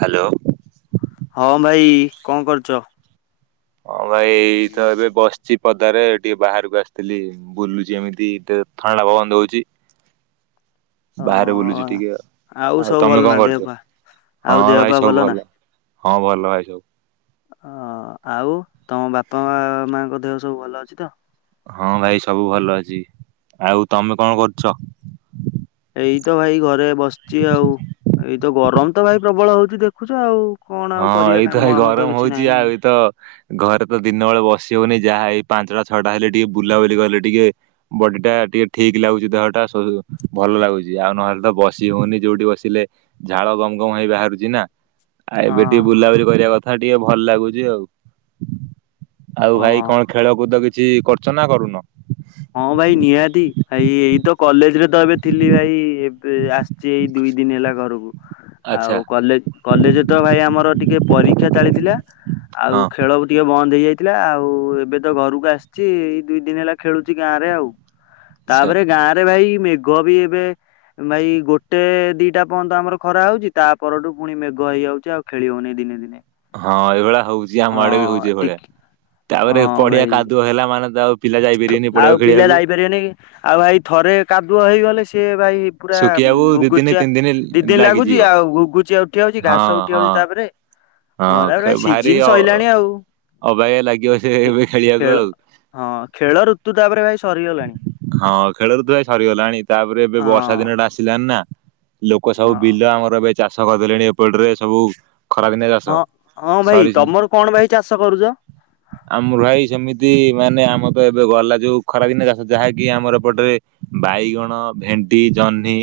Hello. ହଁ ଭାଇ କଣ କରୁଚ? ହଁ ଭାଇ ଏଇ ତ ଏବେ ବସିଚି ପଦାରେ ଟିକେ ବାହାରକୁ ଆସିଥିଲି। ବୁଲୁଚି ଏମିତି ଟିକେ ଥଣ୍ଡା ପବନ ଦଉଚି। [inaudible] ବାହାରେ ବୁଲୁଚି ହଁ ଟିକେ ଆଉ। ଆଉ ସବୁ ଭଲ ତମେ ନା କଣ ଦେହ କରୁଚ? ପା ହଁ ଆଉ ଦେହ ଭାଇ ପା ସବୁ ନା? ଭଲ। ହଁ ଭଲ ଭାଇ ସବୁ। ଓ ଆଉ ତମ ବାପା ମା ମାଙ୍କ ଦେହ ସବୁ ଭଲ ଅଛି ତ? ହଁ ଭାଇ ସବୁ ଭଲ ଅଛି ଆଉ ତମେ କଣ କରୁଛ? ଏଇ ତ ଭାଇ ଘରେ ବସିଛି ଆଉ ଏଇତ ଗରମ ତ ଭାଇ ପ୍ରବଳ ହଉଛି ଦେଖୁଛ ଆଉ। କଣ ଆଉ ହଁ କରିବା ଏଇ ତ ଏଇ କାମ ଆମ ଗରମ କିଛି ହଉଚି ନାହିଁ ଆଉ ଏଇତ। ଘରେ ତ ଦିନ ବେଳେ ବସି ହଉନି ଯାହା ଏଇ ପାଞ୍ଚଟା ଛଅଟା ହେଲେ ଟିକେ ବୁଲାବୁଲି କଲେ ଟିକେ ବଡି ଟା ଟିକେ ଠିକ୍ ଲାଗୁଛି ଦେହଟା ସ ଭଲ ଲାଗୁଛି ଆଉ ନହେଲେ ତ ବସି ହଉନି ଯୋଉଠି ବସିଲେ ଝାଳ ଗମ୍ ଗମ୍ ହେଇ ବାହାରୁଛି ନା। ଆଉ ହଁ ଏବେ ଟିକେ ବୁଲାବୁଲି କରିବା କଥା ଟିକେ ଭଲ ଲାଗୁଛି ଆଉ ଆଉ ଭାଇ ହଁ। କଣ? ଖେଳ କୁଦ କିଛି କରୁଛ ନା କରୁନ? ହଁ ଭାଇ ନିହାତି ଭାଇ ଏଇ ତ କଲେଜ୍ ରେ ତ ଏବେ ଥିଲି ଭାଇ। ଏବେ ଆସିଛି ଏଇ ଦୁଇ ଦିନି ହେଲା ଘରକୁ। ଆଉ ଆଚ୍ଛା କଲେଜ୍ କଲେଜରେ ତ ଭାଇ ଆମର ଟିକେ ପରୀକ୍ଷା ଚାଲିଥିଲା। ଆଉ ହଁ ଖେଳ [unintelligible] ଟିକେ ବନ୍ଦ ହେଇଯାଇଥିଲା ଆଉ ଏବେ ତ ଘରକୁ ଆସିଛି ଏଇ ଦୁଇ ଦିନି ହେଲା ଖେଳୁଛି ଗାଁ ରେ ଆଉ। ଆଚ୍ଛା। ତାପରେ ଗାଁରେ ଭାଇ ମେଘ ବି ଏବେ ଭାଇ ଗୋଟେ ଦିଟା ପଅନ୍ତ ଆମର ଖରା ହଉଛି ତା ପରଠୁ ପୁଣି ମେଘ ହେଇଯାଉଛି ଆଉ ଖେଳି ହଉନି ଦିନେ ଦିନେ। ହଁ ଏଇଭଳିଆ ହଉଛି ଆମଆଡେ ବି ହଁ ହଉଛି ଟିକ ଏଇଭଳିଆ ତାପରେ ପଡିଆ କାଦୁଅ ହେଲା ମାନେ ତ ଆଉ। ପିଲା ଥୁ ଯାଇପାରିବେନି ଆଉ ପଡିଆକୁ ପିଲା ଖେଳିବାକୁ ଯାଇପାରିବେନି କି ଆଉ ଭାଇ ଥରେ କାଦୁଅ ହେଇଗଲେ ସିଏ ଭାଇ। ପୁରା ଶୁଖିବାକୁ ଦି ଦିନ ଗୁଗୁଚିଆ ତିନି ଦିନ ଦି ଦିନି ଲାଗୁଛି ଲାଗିଯିବ ଆଉ ଗୁଗୁଚିଆ ଉଠି ଯାଉଛି ହଁ ଘାସ ଉଠି ହଁ ଯାଉଛି ତାପରେ। ହଁ ତାପର ହଁ ଭାଇ ଭାରି ସିଜିିନ ଅ ସଇଲାଣି ଆଉ। ଅବାଗିଆ ଲାଗିବ ସେ ଏବେ ଖେଳିବାକୁ ଖେଳ ଆଉ। ହଁ ଖେଳ ଋତୁ ତାପରେ ଭାଇ ସରିଗଲାଣି ହଁ ଖେଳ ଋତୁ ଭାଇ ସରିଗଲାଣି ତାପରେ ଏବେ ହଁ ବର୍ଷା ଦିନ ଟା। ଆସିଲାନି ନା ଲୋକ ସବୁ ହଁ ବିଲ ଆମର ଏବେ ଚାଷ କରିଦେଲେଣି ଏପଟରେ ସବୁ। ଖରାଦିନିଆ ଚାଷ ହଁ ହଁ ଭାଇ ସରି ତମର କଣ ଭାଇ ଚାଷ କରୁଛ? ଆମର ଭାଇ ସେମିତି ମାନେ ଆମ ତ ଏବେ ଗଲା ଯୋଉ ଖରା ଦିନ ଚାଷ ଯାହାକି ଆମର ଏପଟରେ ବାଇଗଣ ଭେଣ୍ଡି ଜହ୍ନି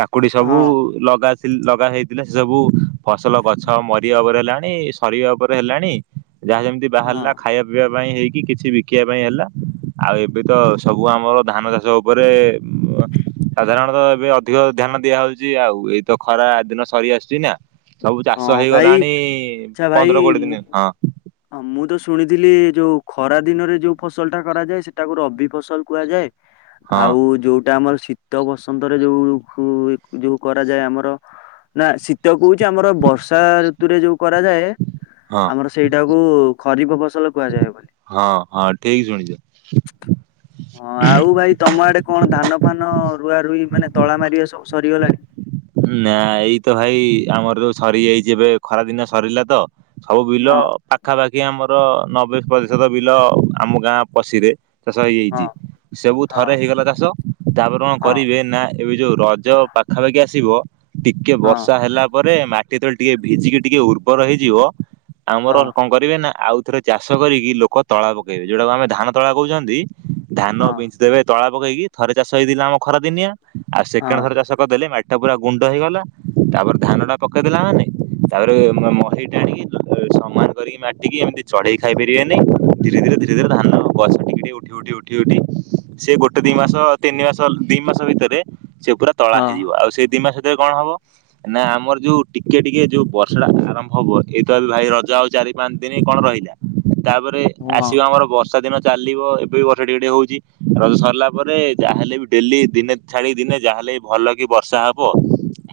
କାକୁଡି ସବୁ ହଁ ଲଗା ଥିଲ ଲଗା ହେଇଥିଲେ ସେ ସବୁ ଫସଲ ଗଛ ମରିବା ଉପରେ ହେଲାଣି ସରିବା ଉପରେ ହେଲାଣି। ଯାହା ଯେମିତି ହଁ ବାହାରିଲା ଖାଇବା ପିଇବା ପାଇଁ ହେଇକି କିଛି ବିକିବା ପାଇଁ ହେଲା। ଆଉ ଏବେ ତ ସବୁ ଆମର ଧାନ ଚାଷ ଉପରେ ଉଁ ଆଁ। ସାଧାରଣତଃ ଏବେ ଅଧିକ ଧ୍ୟାନ ଦିଆହଉଛି ଆଉ ଏଇତ ଖରା ଦିନ ସରି ଆସୁଛି ନା? ସବୁ ଚାଷ ହଁ ଭାଇ ହେଇଗଲାଣି ପନ୍ଦର କୋଡିଏ ଦିନି ହଁ। ହଁ ମୁଁ ତ ଶୁଣିଥିଲି ଯୋଉ ଖରା ଦିନରେ ଯୋଉ ଫସଲ ଟା କରାଯାଏ ସେଟାକୁ ରବି ଫସଲ କୁହାଯାଏ। ହଁ ଆଉ ଯୋଉଟା ଆମର ଶୀ ଶୀତ ବସନ୍ତରେ ଯୋଉ ହୁଏ ଯୋଉ କରାଯାଏ ଆମର ନା ଶୀତ କଉ ଚି ଆମର ବର୍ଷା ଋତୁରେ ଯୋଉ କରାଯାଏ। ହଁ। ଆମର ସେଇଟାକୁ ଖରିଫ ଫସଲ କୁହାଯାଏ ବୋଲି। ହଁ ହଁ ଠିକ୍ ଶୁଣିଛ। [inaudible] ହଁ ଆଉ ଭାଇ ତମ ଆଡେ କଣ ଧାନ ଫାନ ରୁଆ ରୁଇ ମାନେ ତଳା ମାରିବା ସବୁ ସରିଗଲାଣି? ନାଁ ଏଇ ତ ଭାଇ ଆମର ତ ସରିଯାଇଛି ଏବେ ଖରା ଦିନ ସରିଲା ତ। ସବୁ ବିଲ ହଁ ପା ପାଖାପାଖି ଆମର ନବେ ପ୍ରତିଶତ ବିଲ ଆମ ଗାଁ ପଶିରେ। ଚାଷ ହଁ ହେଇଯାଇଛି ସବୁ ହଁ ଥରେ ହେଇଗଲା ଚାଷ। ତାପରେ କଣ ହଁ କରିବେ ନା ଏବେ ଯୋଉ ରଜ ପାଖାପାଖି ଆସିବ ଟିକେ ବର୍ଷା ହେଲା ପରେ ମାଟି ତଳେ ଟିକେ ଭିଜିକି ଟିକେ ଉର୍ବର ହେଇଯିବ। ହଁ ଆମର କଣ କରିବେ ନା ଆଉଥରେ ଚାଷ କରିକି ଲୋକ ତଳା ପକେଇବେ ଯଉଟାକୁ ଆମେ ଧାନ ତଳା କହୁଛନ୍ତି। ଧାନ ହଁ ବିଞ୍ଚି ଦେବେ ତଳା ପକେଇକି ଥରେ ଚାଷ ହେଇଥିଲା ଆମ ଖରା ଦିନିଆଁ ଆଉ ସେକେଣ୍ଡ ହଁ ଥରେ ହଁ। ଚାଷ ଦେଲେ ମାଟି ଟା ପୁରା ଗୁଣ୍ଡ ହେଇଗଲା ତାପରେ ଧାନ ଟା ପକେଇଦେଲା ମାନେ ତାପରେ ମ ମହି ଟାଣିକି ଯୋ ସମାନ କରିକି ମାଟିକି ଏମିତି ଚଢେଇ ଖାଇ ପାରିବେନି। ଧୀରେ ଧୀରେ ଧୀରେ ଧରେ ଧାନ ଗଛ ଟିକେ ଟିକେ ଉଠି ଉଠି ଉ ଡିଉଟି ସିଏ ଗୋଟେ ଦି ଓ ମାସ ତିନି ମାସ ଦି ମାସ ଭିତରେ ସେ ପୁରା ତଳା ହଁ ହେଇଯିବ ଆଉ ସେଇ ଦି ମାସରେ ଭିତରେ କଣ ହବ? ନା ଆମର ଯୋଉ ଟିକେ ଟିକେ ଯୋଉ ବର୍ଷା ଟା ଆରମ୍ଭ ହବ ଏଇତ ଏବେ ଭାଇ ରଜ ଆଉ ଚାରି ପାଞ୍ଚ ଦିନ କଣ ରହିଲା ତାପରେ ହଁ ଆସିବ ଆମର ବସ ବର୍ଷା ଦିନ ଚାଲିବ ଏବେ ବି ବର୍ଷା ଟିକେ ଟିକେ ହଉଛି ରଜ ସରିଲା ପରେ ଯାହା ହେଲେ ବି ଡେଲି ଦିନେ ଛାଡିକି ଦିନେ ଯାହାହେଲେ ବି ଭଲ କି ବର୍ଷା ହବ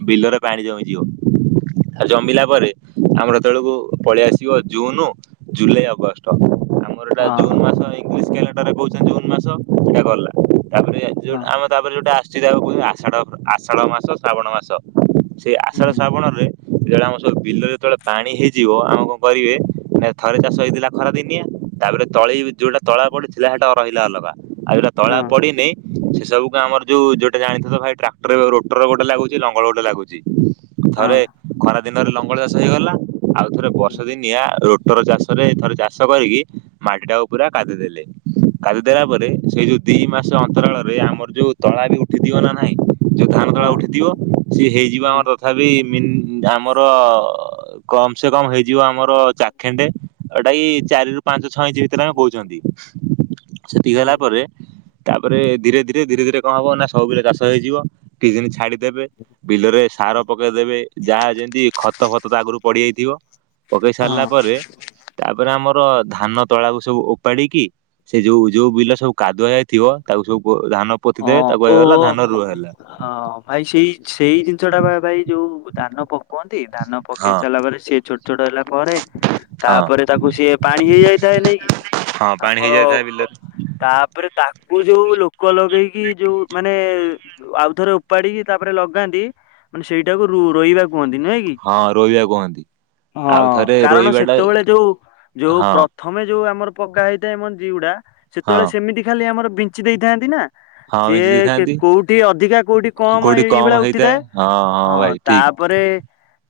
ବିଲରେ ପାଣି ଜମିଯିବ। ଆଉ ଜମିଲା ପରେ ଆମର ହେତଳକୁ ପଳେଇ ଆସିବ ଜୁନୁ ଜୁଲାଇ ଅଗଷ୍ଟ। ଆରଟା ଜୁନ୍ ହଁ ମାସ ଇଂଲିସ୍ କ୍ୟାଲେଣ୍ଡର ରେ କହୁଛେ ଜୁନ୍ ମାସ ସେଇଟା ଗଲା ତାପରେ ଯୋଉଟା ହଁ ଆମ ତାପରେ ଯୋଉଟା ଆଶୁଛି ତାକୁ କହୁଛନ୍ତି ଆଷାଢ଼ ଆଷାଢ଼ ମାସ ଶ୍ରାବଣ ମାସ ସେଇ ହୁଁ ଆଷାଢ଼ ଶ୍ରାବଣରେ [unintelligible] ଯୋଉ ବିଲ ଯେତେବେଳେ ପାଣି ହେଇଯିବ ଆମ କଣ କରିବେ ନା ଥରେ ଚାଷ ହେଇଥିଲା ଖରା ଦିନିଆ ତାପରେ ତଳି ଯୋଉଟା ତଳା ପଡ଼ିଥିଲା ହେଟା ରହିଲା ଅଲଗା। ଆଉ ଜଉଟା ତଳା ହଁ ପଡ଼ିନି ସେ ସବୁକୁ ଆମର ଯୋଉ ଯଉଟାରେ ଆଣିଥିଲ ଭାଇ ଟ୍ରାକ୍ଟର ର ଟ୍ର ଗୋଟେ ଲାଗୁଛି ଲଙ୍ଗଳ ଗୋଟେ ଲାଗୁଛି ହଁ। ଥରେ ଖରା ଦିନରେ ଲଙ୍ଗଳ ଚାଷ ହେଇଗଲା ଆଉ ଥରେ ବର୍ଷ ଦିନିଆ ରୋ ଟୋର ଚାଷରେ ଥରେ ଚାଷ କରିକି ମାଟିଟାକୁ ପୁରା କାଦି ଦେେଲେ କାଦି ଦେଲା ପରେ ସେଇ ଯୋଉ ଦି ମାସ ଅନ୍ତରାଳରେ ଆମର ଯୋଉ ତଳା ବି ଉଠିଥିବ ନା ନାଇଁ ଯୋଉ ଧାନ ତଳା ହଁ ଉଠିଥିବ ସିଏ ହେଇଯିବ ଆମର ତଥାପି ମିନି ଆମର କମ୍ ସେ କମ୍ ହେଇଯିବ ଆମର ଚାଖେଣ୍ଡେ ଏଟା କି ଚାରି ରୁ ପାଞ୍ଚ ଛଅ ଇଞ୍ଚ ସେତେ ନାଖେ କହୁଛନ୍ତି ସେତିକି ହଁ ହେଲା ପରେ ତାପରେ ଧୀରେ ଧୀରେ ଧୀରେ ଧୀରେ କଣ ହବ ନା ସବୁ ବିଲ ଚାଷ ହେଇଯିବ। କିଛିଦିନ ଛାଡ଼ିଦେବେ ବିଲରେ ସାର ପକେଇଦେବେ ଯାହା ଯେମିତି ଖତ ଫତ ତ ଆଗରୁ ପଡ଼ିଯାଇଥିବ ପକେଇ ସାରିଲା ହଁ। ପରେ ତାପରେ ଆମର ଧାନ ତଳାକୁ ସବୁ ଓପାଡ଼ିକି ସେ ଯୋଉ ଯୋଉ ବିଲ ସବୁ କାଦୁଆ ହେଇ ଥିବ ତାକୁ ସବୁ ଧାନ ପୋତି ହଁ ଦେବେ ତାକୁ ହେଇଗଲା ଓହୋ। ଧାନ ରୁଅ ହେଲା। ହଁ ଭାଇ ସେଇ ସେଇ ଜିନିଷ ଟା ବା ଭାଇ ଯୋଉ ଧାନ ପ କୁହନ୍ତି ଧାନ ପକେଇ ହଁ ସାରିଲା ପରେ ସିଏ ଛୋଟ ଛୋଟ ହେଲା ପରେ ହଁ। ତାପରେ ତାକୁ ସିଏ ପାଣି ହେଇଯାଇଥାଏ ନେଇକି ହଁ ପାଣି ହେଇଯାଇଥାଏ ବିଲେରେ ତାପରେ ତାକୁ ଯୋଉ ଲୋକ ଲ ଗେଇକି ଯୋଉ ମାନେ ଆଉଥର ଉପାଡ଼ିକି ତାପରେ ଲଗାନ୍ତି ମାନେ ସେଇଟାକୁ ରୁ ରୋଇବା କୁହନ୍ତି ନୁହେଁ କି? ହଁ ରୋଇବା କୁହନ୍ତି ହଁ ଆଉ ଥରେ କାରଣ ରୋଇବା ଟା ସେତେବେଳେ ଯୋଉ ଯୋଉ ହଁ ପ୍ର ଥମେ ଯୋଉ ଆମର ପଗା ହେଇଥାଏ ମଞ୍ଜି ଗୁଡ଼ା ସେତେବେଳେ ହଁ ସେମିତି ଖାଲି ଆମର ବିଞ୍ଚି ଦେଇଥାନ୍ତି ନା ହଁ ବିଞ୍ଚି ସିଏ ଦେଇଥାନ୍ତି କୋଉଠି ଅଧିକା କୋଉଠି କମ କୋଉଠି ଏଇ ଭଳିଆ ହେଇଥାଏ ଉଠିଥାଏ ହଁ ଭାଇ ହଁ ତା ଠିକ ତାପରେ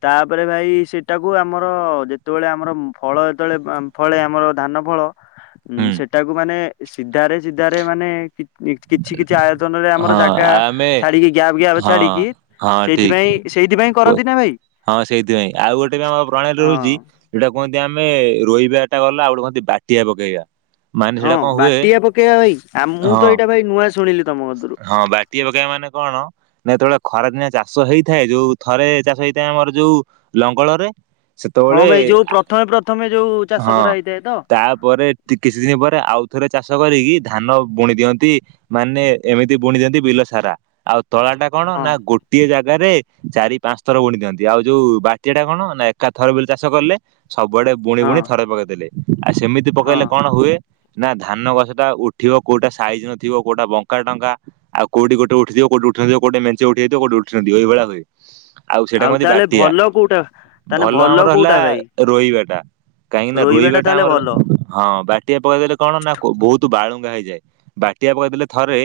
ତାପରେ ଭାଇ ସେଟାକୁ ଆମର ଯେତେବେଳେ ଆମର ଫଳ ଯେତେବେଳେ ଫଳେ ଆମର ଧାନ ଫଳ ଉ ହୁଁ ସେଟାକୁ ମାନେ ସିଧାରେ ସିଧାରେ ମାନେ କିଛି କିଛି ଆୟୋଜନ ରେ ଆମର ହଁ ଜାଗା ଆମେ ଛାଡ଼ିକି ଗ୍ୟାପ୍ ଗ୍ୟାପ୍ ହଁ ଛାଡ଼ିକି ହଁ ଠିକ ସେଇଥିପାଇଁ ସେଇଥିପାଇଁ କରନ୍ତି ନା ଭାଇ? ହଁ ସେଇଥିପାଇଁ ଆଉ ଗୋଟେ ବି ଆମ ପ୍ରଣାଳୀ ରହୁଛି ହଁ। ସେଉଟା କୁହନ୍ତି ଆମେ ରୋଇବାଟା ଗଲା ଆଉ ଗୋଟେ କୁହନ୍ତି ବାଟିଆ ପକେଇବା ମାନେ ହଁ ସେଇଟା କଣ ହୁଏ ବାଟିଆ ପକେଇବା ଭାଇ ଆ ମୁଁ ହଁ ତ ଏଇଟା ଭାଇ ନୂଆ ଶୁଣିଲି ତମ କତୁରୁ ହଁ ବାଟି ପକେଇବା ମାନେ କଣ? ନେ ଯେତେବେଳେ ଖରାଦିନିଆ ଚାଷ ହେଇଥାଏ ଯୋଉ ଥରେ ଚାଷ ହେଇଥାଏ ଆମର ଯୋଉ ଲଙ୍ଗଳରେ ହଁ ସେତେବେଳେ ଭାଇ ଯୋଉ ପ୍ରଥମେ ପ୍ରଥମେ ଯୋଉ ଚାଷ ହଁ କରାହେଇଥାଏ ତ ତାପରେ କିଛି ଦିନ ପରେ ଆଉଥରେ ଚାଷ କରିକି ଧାନ ବୁଣି ଦିଅନ୍ତି ମାନେ ଏମିତି ବୁଣି ଦିଅନ୍ତି ବିଲ ସାରା ଆଉ ତଳା ଟା କଣ ହଁ ନା ଗୋ ଗୋଟିଏ ଜାଗାରେ ଚାରି ପାଞ୍ଚ ଥର ବୁଣି ଦିଅନ୍ତି ଆଉ ଯୋଉ ବାଟିଆ ଟା କଣ ନା ଏକା ଥର ବିଲ ଚାଷ କଲେ ସବୁଆଡ଼େ ବୁଣି ହଁ ବୁଣି ଥରେ ପକେଇଦେଲେ ଆଉ ସେମିତି ହଁ। ପକେଇଲେ କଣ ହୁଏ? ନା ଧାନ ଗଛଟା ଉଠିବ କୋଉଟା ସାଇଜ୍ ନଥିବ କୋଉଟା ବ କା ଟଙ୍କା ଆଉ କୋଉଠି ଗୋଟେ ଉଠିଥିବ କୋଉଠି ଉଠିନଥିବ କୋଉଠି ମେଞ୍ଚେ ଉଠିଯାଇଥିବ କୋଉଠି ଉଠିନଥିବ ଏଇ ଭଳିଆ ହୁଏ। ଆଉ ସେଟାକୁ କହନ୍ତି ତାହେଲେ ବାଟିଆ ଭଲ କୋଉଟା ତାହେଲେ ଭଲ ଆମର ହେଲା କୋଉଟା ଭାଇ ରୋଇବାଟା। କାହିଁକି ନା ରୋଇବା ଟା ରୋଇବାଟା ତାହେଲେ ଆମର ଭଲ। ହଁ ବାଟିଆ ପକେଇଦେଲେ କଣ ନା କୋ ବୋହୁତ ବାଳୁଙ୍ଗା ହେଇଯାଏ ବାଟିଆ ପକେଇଦେଲେ ଥରେ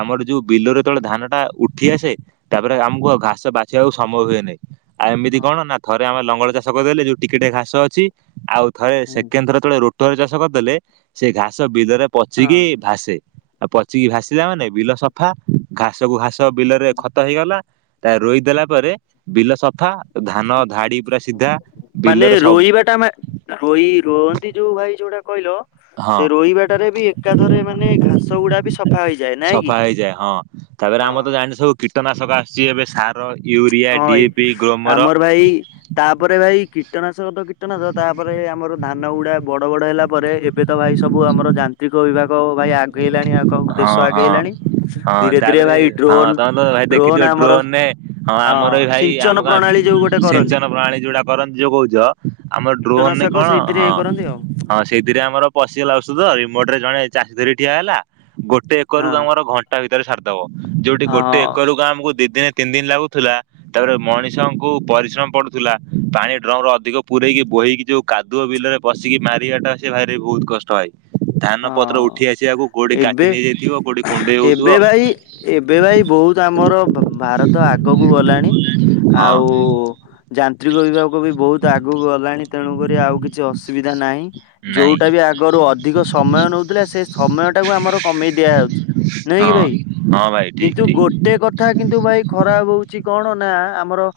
ଆମର ଯୋଉ ବିଲରେ ଯେତେବେଳେ ଧାନଟା ଉଠି ଆସେ ତାପରେ ଆମୁକୁ ଆଉ ଘାସ ବାଛିବାକୁ ସମୟ ହୁଏ ନେଇଁ। ଆଉ ଏମିତି ହଁ କଣ ନା ଥରେ ଆମେ ଲଙ୍ଗଳ ଚାଷ କରିଦେଲେ ଏଇ ଯୋଉ ଟିକେ ଟିକେ ଘାସ ଅଛି ଆଉ ଥରେ ହଁ। ସେକେଣ୍ଡ ଥର ଯେତେବେଳେ ରୋଟରରେ ଚାଷ କରିଦେଲେ ସେ ଘାସ ବିଲରେ ପଚିକି ଭାସେ ଆଉ ପଚିକି ଭାସିଲା ମାନେ ବିଲ ସଫା ଘାସ କୁ ଘାସ ବିଲରେ ଖତ ହେଇଗଲା ତାପରେ ରୋଇଦେଲା ପରେ ବିଲ ସଫା ଧାନ ଧାଡି ପୁରା ସିଧା ବିଲରେ ସବୁ ତ ଏଟା ଆମେ ରୋଇ ରୁଅନ୍ତି ଯୋଉ ଭାଇ ଯୋଉଟା କହିଲ ହଁ ସେ ରୋଇବାଟାରେ ବି ଏକାଥରେ ମାନେ ଘାସଗୁଡା ବି ସଫା ହୋଇଯାଏ ନାଆଁ କି? ସଫା ହେଇଯାଏ ହଁ। ତାପରେ ହଁ। ଆମର ତ ଜାଣିଛ ସବୁ କୀଟନାଶକ ଆସୁଚି ଏବେ ସାର ୟୁରିଆ, ହଁ ଭାଇ ଡିଏପି, ଗ୍ରୋମର। ଆମର ଭାଇ ତାପରେ ଭାଇ କୀଟନାଶକ ତ କୀଟନାଶ ତାପରେ ଆମର ଧାନଗୁଡା ବଡ ବଡ ହେଲା ପରେ ଏବେ ତ ଭାଇ ସବୁ ଆମର ଯାନ୍ତ୍ରିକ ବିଭାଗ ଭାଇ ଆ ଗେଇଲାଣି ଆଉ କଁ ହଁ ଦେଶ ହଁ ଆଗେଇଲାଣି ହଁ ଧୀରେ ଧୀରେ ତାପରେ ଭାଇ ହଁ ଡ୍ରୋନ୍ ତମେ ତ ଭାଇ ଦେଖିଥିବ ଡ୍ରୋନ୍ ଆମର ଡ୍ରୋନରେ ହଁ ଆମର ବି ଭାଇ ସିଞ୍ଚନ ଆମ ଗାଁ ପ୍ରଣାଳୀ ଯୋଉ ଗୋଟେ କରନ୍ତି ସିଞ୍ଚନ ପ୍ରଣାଳୀ ଯୋଉଟା କରନ୍ତି ଯୋଉ କୋଉଚ ଆମର ଡ୍ରୋନରେ କୀଟନାଶକ କଣ ସେଇଥିରେ ହଁ। ଇଏ କରନ୍ତି ଆଉ ହଁ ସେଇଥିରେ ଆମର ପଶିଗଲା ଓଷଦ ରିମୋଟରେ ଜଣେ ଚାଷୀ ଧରିକି ଠିଆ ହେଲା ଗୋଟେ ହଁ ଏକରକୁ ଆମର ଘନ୍ ଟା ଭିତରେ ସାରିଦବ ଯୋଉଠି ହଁ ଗୋଟେ ଏକରକୁ ଆମକୁ ଦି ଦିନି ତିନ ଦିନ ଲାଗୁଥୁଲା ତାପରେ ମଣିଷଙ୍କୁ ପରିଶ୍ରମ ପଡୁଥୁଲା ପାଣି ଡ୍ରମରୁ ଅଧିକ ପୁରରେଇକି ବୋହିକି ଯୋଉ କାଦୁଅ ବିଲରେ ପଶିକି ମାରିବାଟା ସିଏ ଭାରି ବୋହୁତ୍ କଷ୍ଟ ଭାଇ ଧାନ ପତ୍ର ଉ ହଁ ଉଠି ଆସିଆକୁ କୋଉଠି କାଟି ଏବେ ନେଇଯାଇଥିବ କୋଉଠି କୁଣ୍ଡେଇ ହୋଉଥୁବ। ତ ଆମର ଭ୍-ଭାରତ ଆଗକୁ ଗଲାଣି ହଁ ଆଉ ଯାନ୍ତ୍ରିକ ବିଭାଗକୁ ବି ବୋହୁତ୍ ଆଗକୁ ଗଲାଣି ତେଣୁକରି ଆଉ କିଛି ଅସୁବିଧା ନାହିଁ। ଯୋଉଟା ନାଇଁ। ବି ଆଗରୁ ଅଧିକ ସମୟ ନୋଉଥୁଲେ ସେ ତେ ସମୟଟାକୁ ଆମର କମେଇ ଦିଆଯାଉଚି ନୁହେଁ କି ହଁ ଭାଇ ହଁ ଭାଇ ଠିକ କିନ୍ତୁ ଠିକ ଗୋଟେ କ କଥା କିନ୍ତୁ ଭାଇ ଖରାପ୍ ହୋଉଚି କଣ ନା ଆମର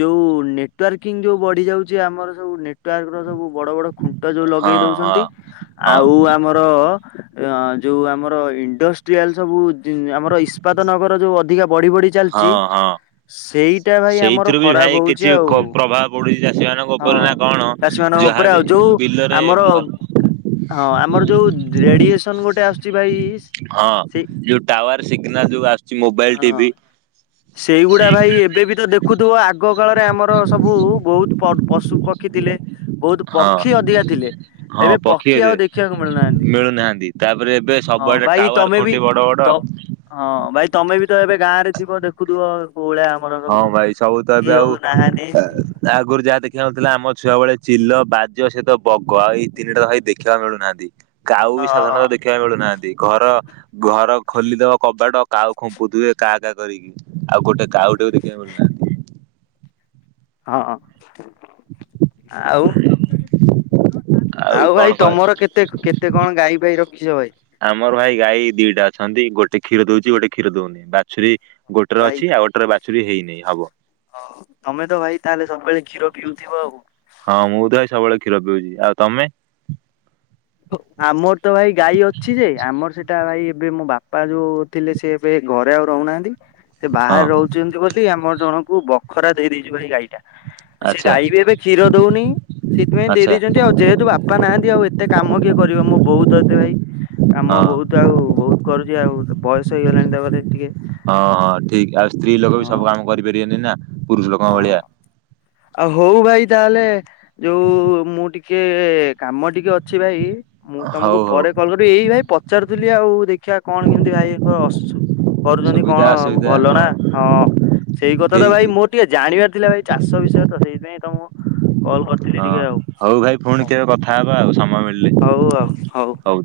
ଯୋଉ ନେଟୱାର୍କିଂ ଯୋଉ ବଢିଯାଉଚି ଆମର ସବୁ ନେଟୱାର୍କର ସବୁ ବଡ ବଡ ଖୁଣ୍ଟ ଯୋଉ ଲଗେଇ ହଁ ହଁ ଦୋଉଚନ୍ତି ହଁ ଆଉ ଆ ମର ଅ ଯୋଉ ଆମର ଇଣ୍ଡଷ୍ଟ୍ରିଆଲ ସବୁ ଜିନ୍ ଆମର ଇ ଇସ୍ପାତ ନଗର ଯୋଉ ଅଧିକା ବଢି ବଢି ଚାଲ ହଁ ହଁ। ସେଇଟା ଭାଇ ଆମର ସେଇଥିରୁ ବି ଭାଇ ଖରାପ ହୋଉଚି କିଛି ଆଉ କ ପ୍ରଭାବ ପଡୁଛି ଚାଷୀ ମାନଙ୍କ ହଁ। ଉପରେ ନା କଣ ଚାଷୀମାନଙ୍କ ଓପରେ ଯାହାବି ଆଉ ଯୋଉ ବିଲରେ ଆମର ହଁ ଆମର ଯୋଉ ଉ ରେଡିଏସନ୍ ଗୋଟେ ଆସୁଚି ଭାଇ ସ୍ ହଁ ଯୋଉ ଟାୱାର ସିଗ୍ନାଲ୍ ଯୋଉ ଆସୁଚି ମୋବାଇଲ୍ ହଁ ଟିଭି ସେଇଗୁଡା ଭାଇ ଏ ଏବେ ବି ତ ଦେଖୁଥୁବ ଆଗ କାଳରେ ଆମର ସବୁ ବୋହୁତ୍ ପ-ପଶୁ ପକ୍ଷୀ ଥିଲେ। ବୋହୁତ୍ ହଁ ପକ୍ଷୀ ଅଧିକା ଥିଲେ ଏବେ ପକ୍ଷୀ ଆଉ ଦେଖିବାକୁ ମିଳୁନାହାନ୍ତି ମିଳୁନାହାଁନ୍ତି ତାପରେ ଏବେ ହଁ ସବୁଆଡେ ଭାଇ ଟାୱାର୍ ତମେ ବି ଖୁଣ୍ଟି ବଡ ତ ବଡ ହଁ ଭାଇ ତମେ ବି ତ ଏବେ ଗାଁରେ ଥିବ ଦେଖୁଥୁବ ହଁ ଭାଇ ସବୁ ତ ଏବେ ଆଉ ନାହାନ୍ତି। ତା ଆଗରୁ ଯାହା ଦେଖିବାକୁ ମିଳଥୁଲା ଆମ ଛୁଆ ବେଳେ ଚିଲ, ବାଜ ସେ ତ ବଗ ଆଉ ଏଇ ତିନିଟା ତ ଭାଇ ଦେଖିଆକୁ ମିଳୁନାହାଁନ୍ତି। କାଉ ବି ସାଧାରଣତ ଦେଖିବାକୁ ମିଳୁନାହାଁନ୍ତି ଘର ଘର ଖୋଲିଦବ କବାଟ କାଉ ଖୁମ୍ପୁଥିବେ କାଆ କାଆ କରିକି ଆଉ ଗୋଟେ କାଉ ତାକୁ ଦେଖିବାକୁ ଗଲୁନା। ହଁ। ଆଉ ଆଉ କଣ ଭାଇ କହ ତମର କେତେ କେତେ କଣ ଗାଈ ଗଈ ପାଇ ରଖିଛ ଭାଇ? ଆମର ଭାଇ ଗାଈ ଦିଟା ଅଛନ୍ତି ଗୋଟେ କ୍ଷୀର ଦଉଚି ଗୋଟେ କ୍ଷୀର ଦଉନି ବାଛୁରୀ ଗୋଟେରେ ଅଛି ଆଉ ଗୋଟେରେ ବାଛୁରୀ ହେଇନି ହବ। ହଁ ତମେ ତ ଭାଇ ତାହେଲେ ସବୁବେଳେ କ୍ଷୀର ପିଉଥିବ ଆଉ। ହଁ ମୁଁ ତ ଭାଇ ସବୁବେଳେ କ୍ଷୀର ପିଉଚି ଆଉ ତମେ? ଆମର ତ ଭାଇ ଗାଈ ଅଛି ଯେ ଆମର ସେଟା ଭାଇ ଏବେ ମୋ ବାପା ଯୋଉ ଥିଲେ ସେ ଏବେ ଘରେ ଆଉ ରହୁନାହାନ୍ତି। ସେ ହଁ ବାହାରେ ରହୁଚନ୍ତି ବୋଲି ଆମର ଜଣଙ୍କୁ ବଖରା ଦେଇଦେଇଚୁ ଭାଇ ଗାଈ ଟା। ସେ ଆଚ୍ଛା ଗାଈ ବି ଏବେ କ୍ଷୀର ଦଉନି ସେଇଥିପାଇଁ ଆଚ୍ଛା ଦେଇେଇଚନ୍ତି ଆଉ ଯେହେତୁ ବାପା ନାହାନ୍ତି ଆଉ ଏ ଏତେ କାମ କିଏ କରିବ ମୋ ବୋଉ ତ ଏତେ ଭାଇ କାମ ହଁ ବହୁତ ଆଉ ବହୁତ୍ କରୁଚି ଆଉ ବୟସ ହେଇଗଲାଣି ତାପରେ ଟିକେ ହଁ ହଁ ଠିକ ଆଉ ସ୍ତ୍ରୀ ଲୋକ ବି ହଁ ସବୁ କାମ କରିପାରିବେନି ନା। ପୁରୁଷ ଲୋକଙ୍କ ହଁ ଭଳିଆ ଆଉ ହଉ ଭାଇ ତାହେଲେ ଯୋଉ ମୁଁ ଟି କେ କାମ ଟିକେ ଅଛି ଭାଇ। ମୁଁ ହଉ ତମକୁ ହଉ ପରେ କଲ୍ କରିବି ଏଇ ଭାଇ ପଚାରୁଥିଲି ଆଉ ଦେଖିବା କଣ କେମିତି ଭାଇ କ ଅସୁଛ। କରୁଚନ୍ତି କଣ ସୁବିଧା ଆଉ ଅସୁବିଧା ଭଲ ନା ହଁ ସେଇ କଥା ତ ଠିକ ଭାଇ ଠିକ ମୋର ଟିକେ ଜାଣିବାର ଥିଲା ଭାଇ ଚାଷ ବିଷୟରେ ତ ସେଥିପାଇଁ ତମ କଲ କରିଥିଲି ଟିକେ ଆଉ ହଁ ହଉ ଭାଇ ପୁଣି ହଉ କେବେ କଥା ହବା ଆଉ ସମୟ ମିଳିଲେ ହଉ ଆଉ ହଉ।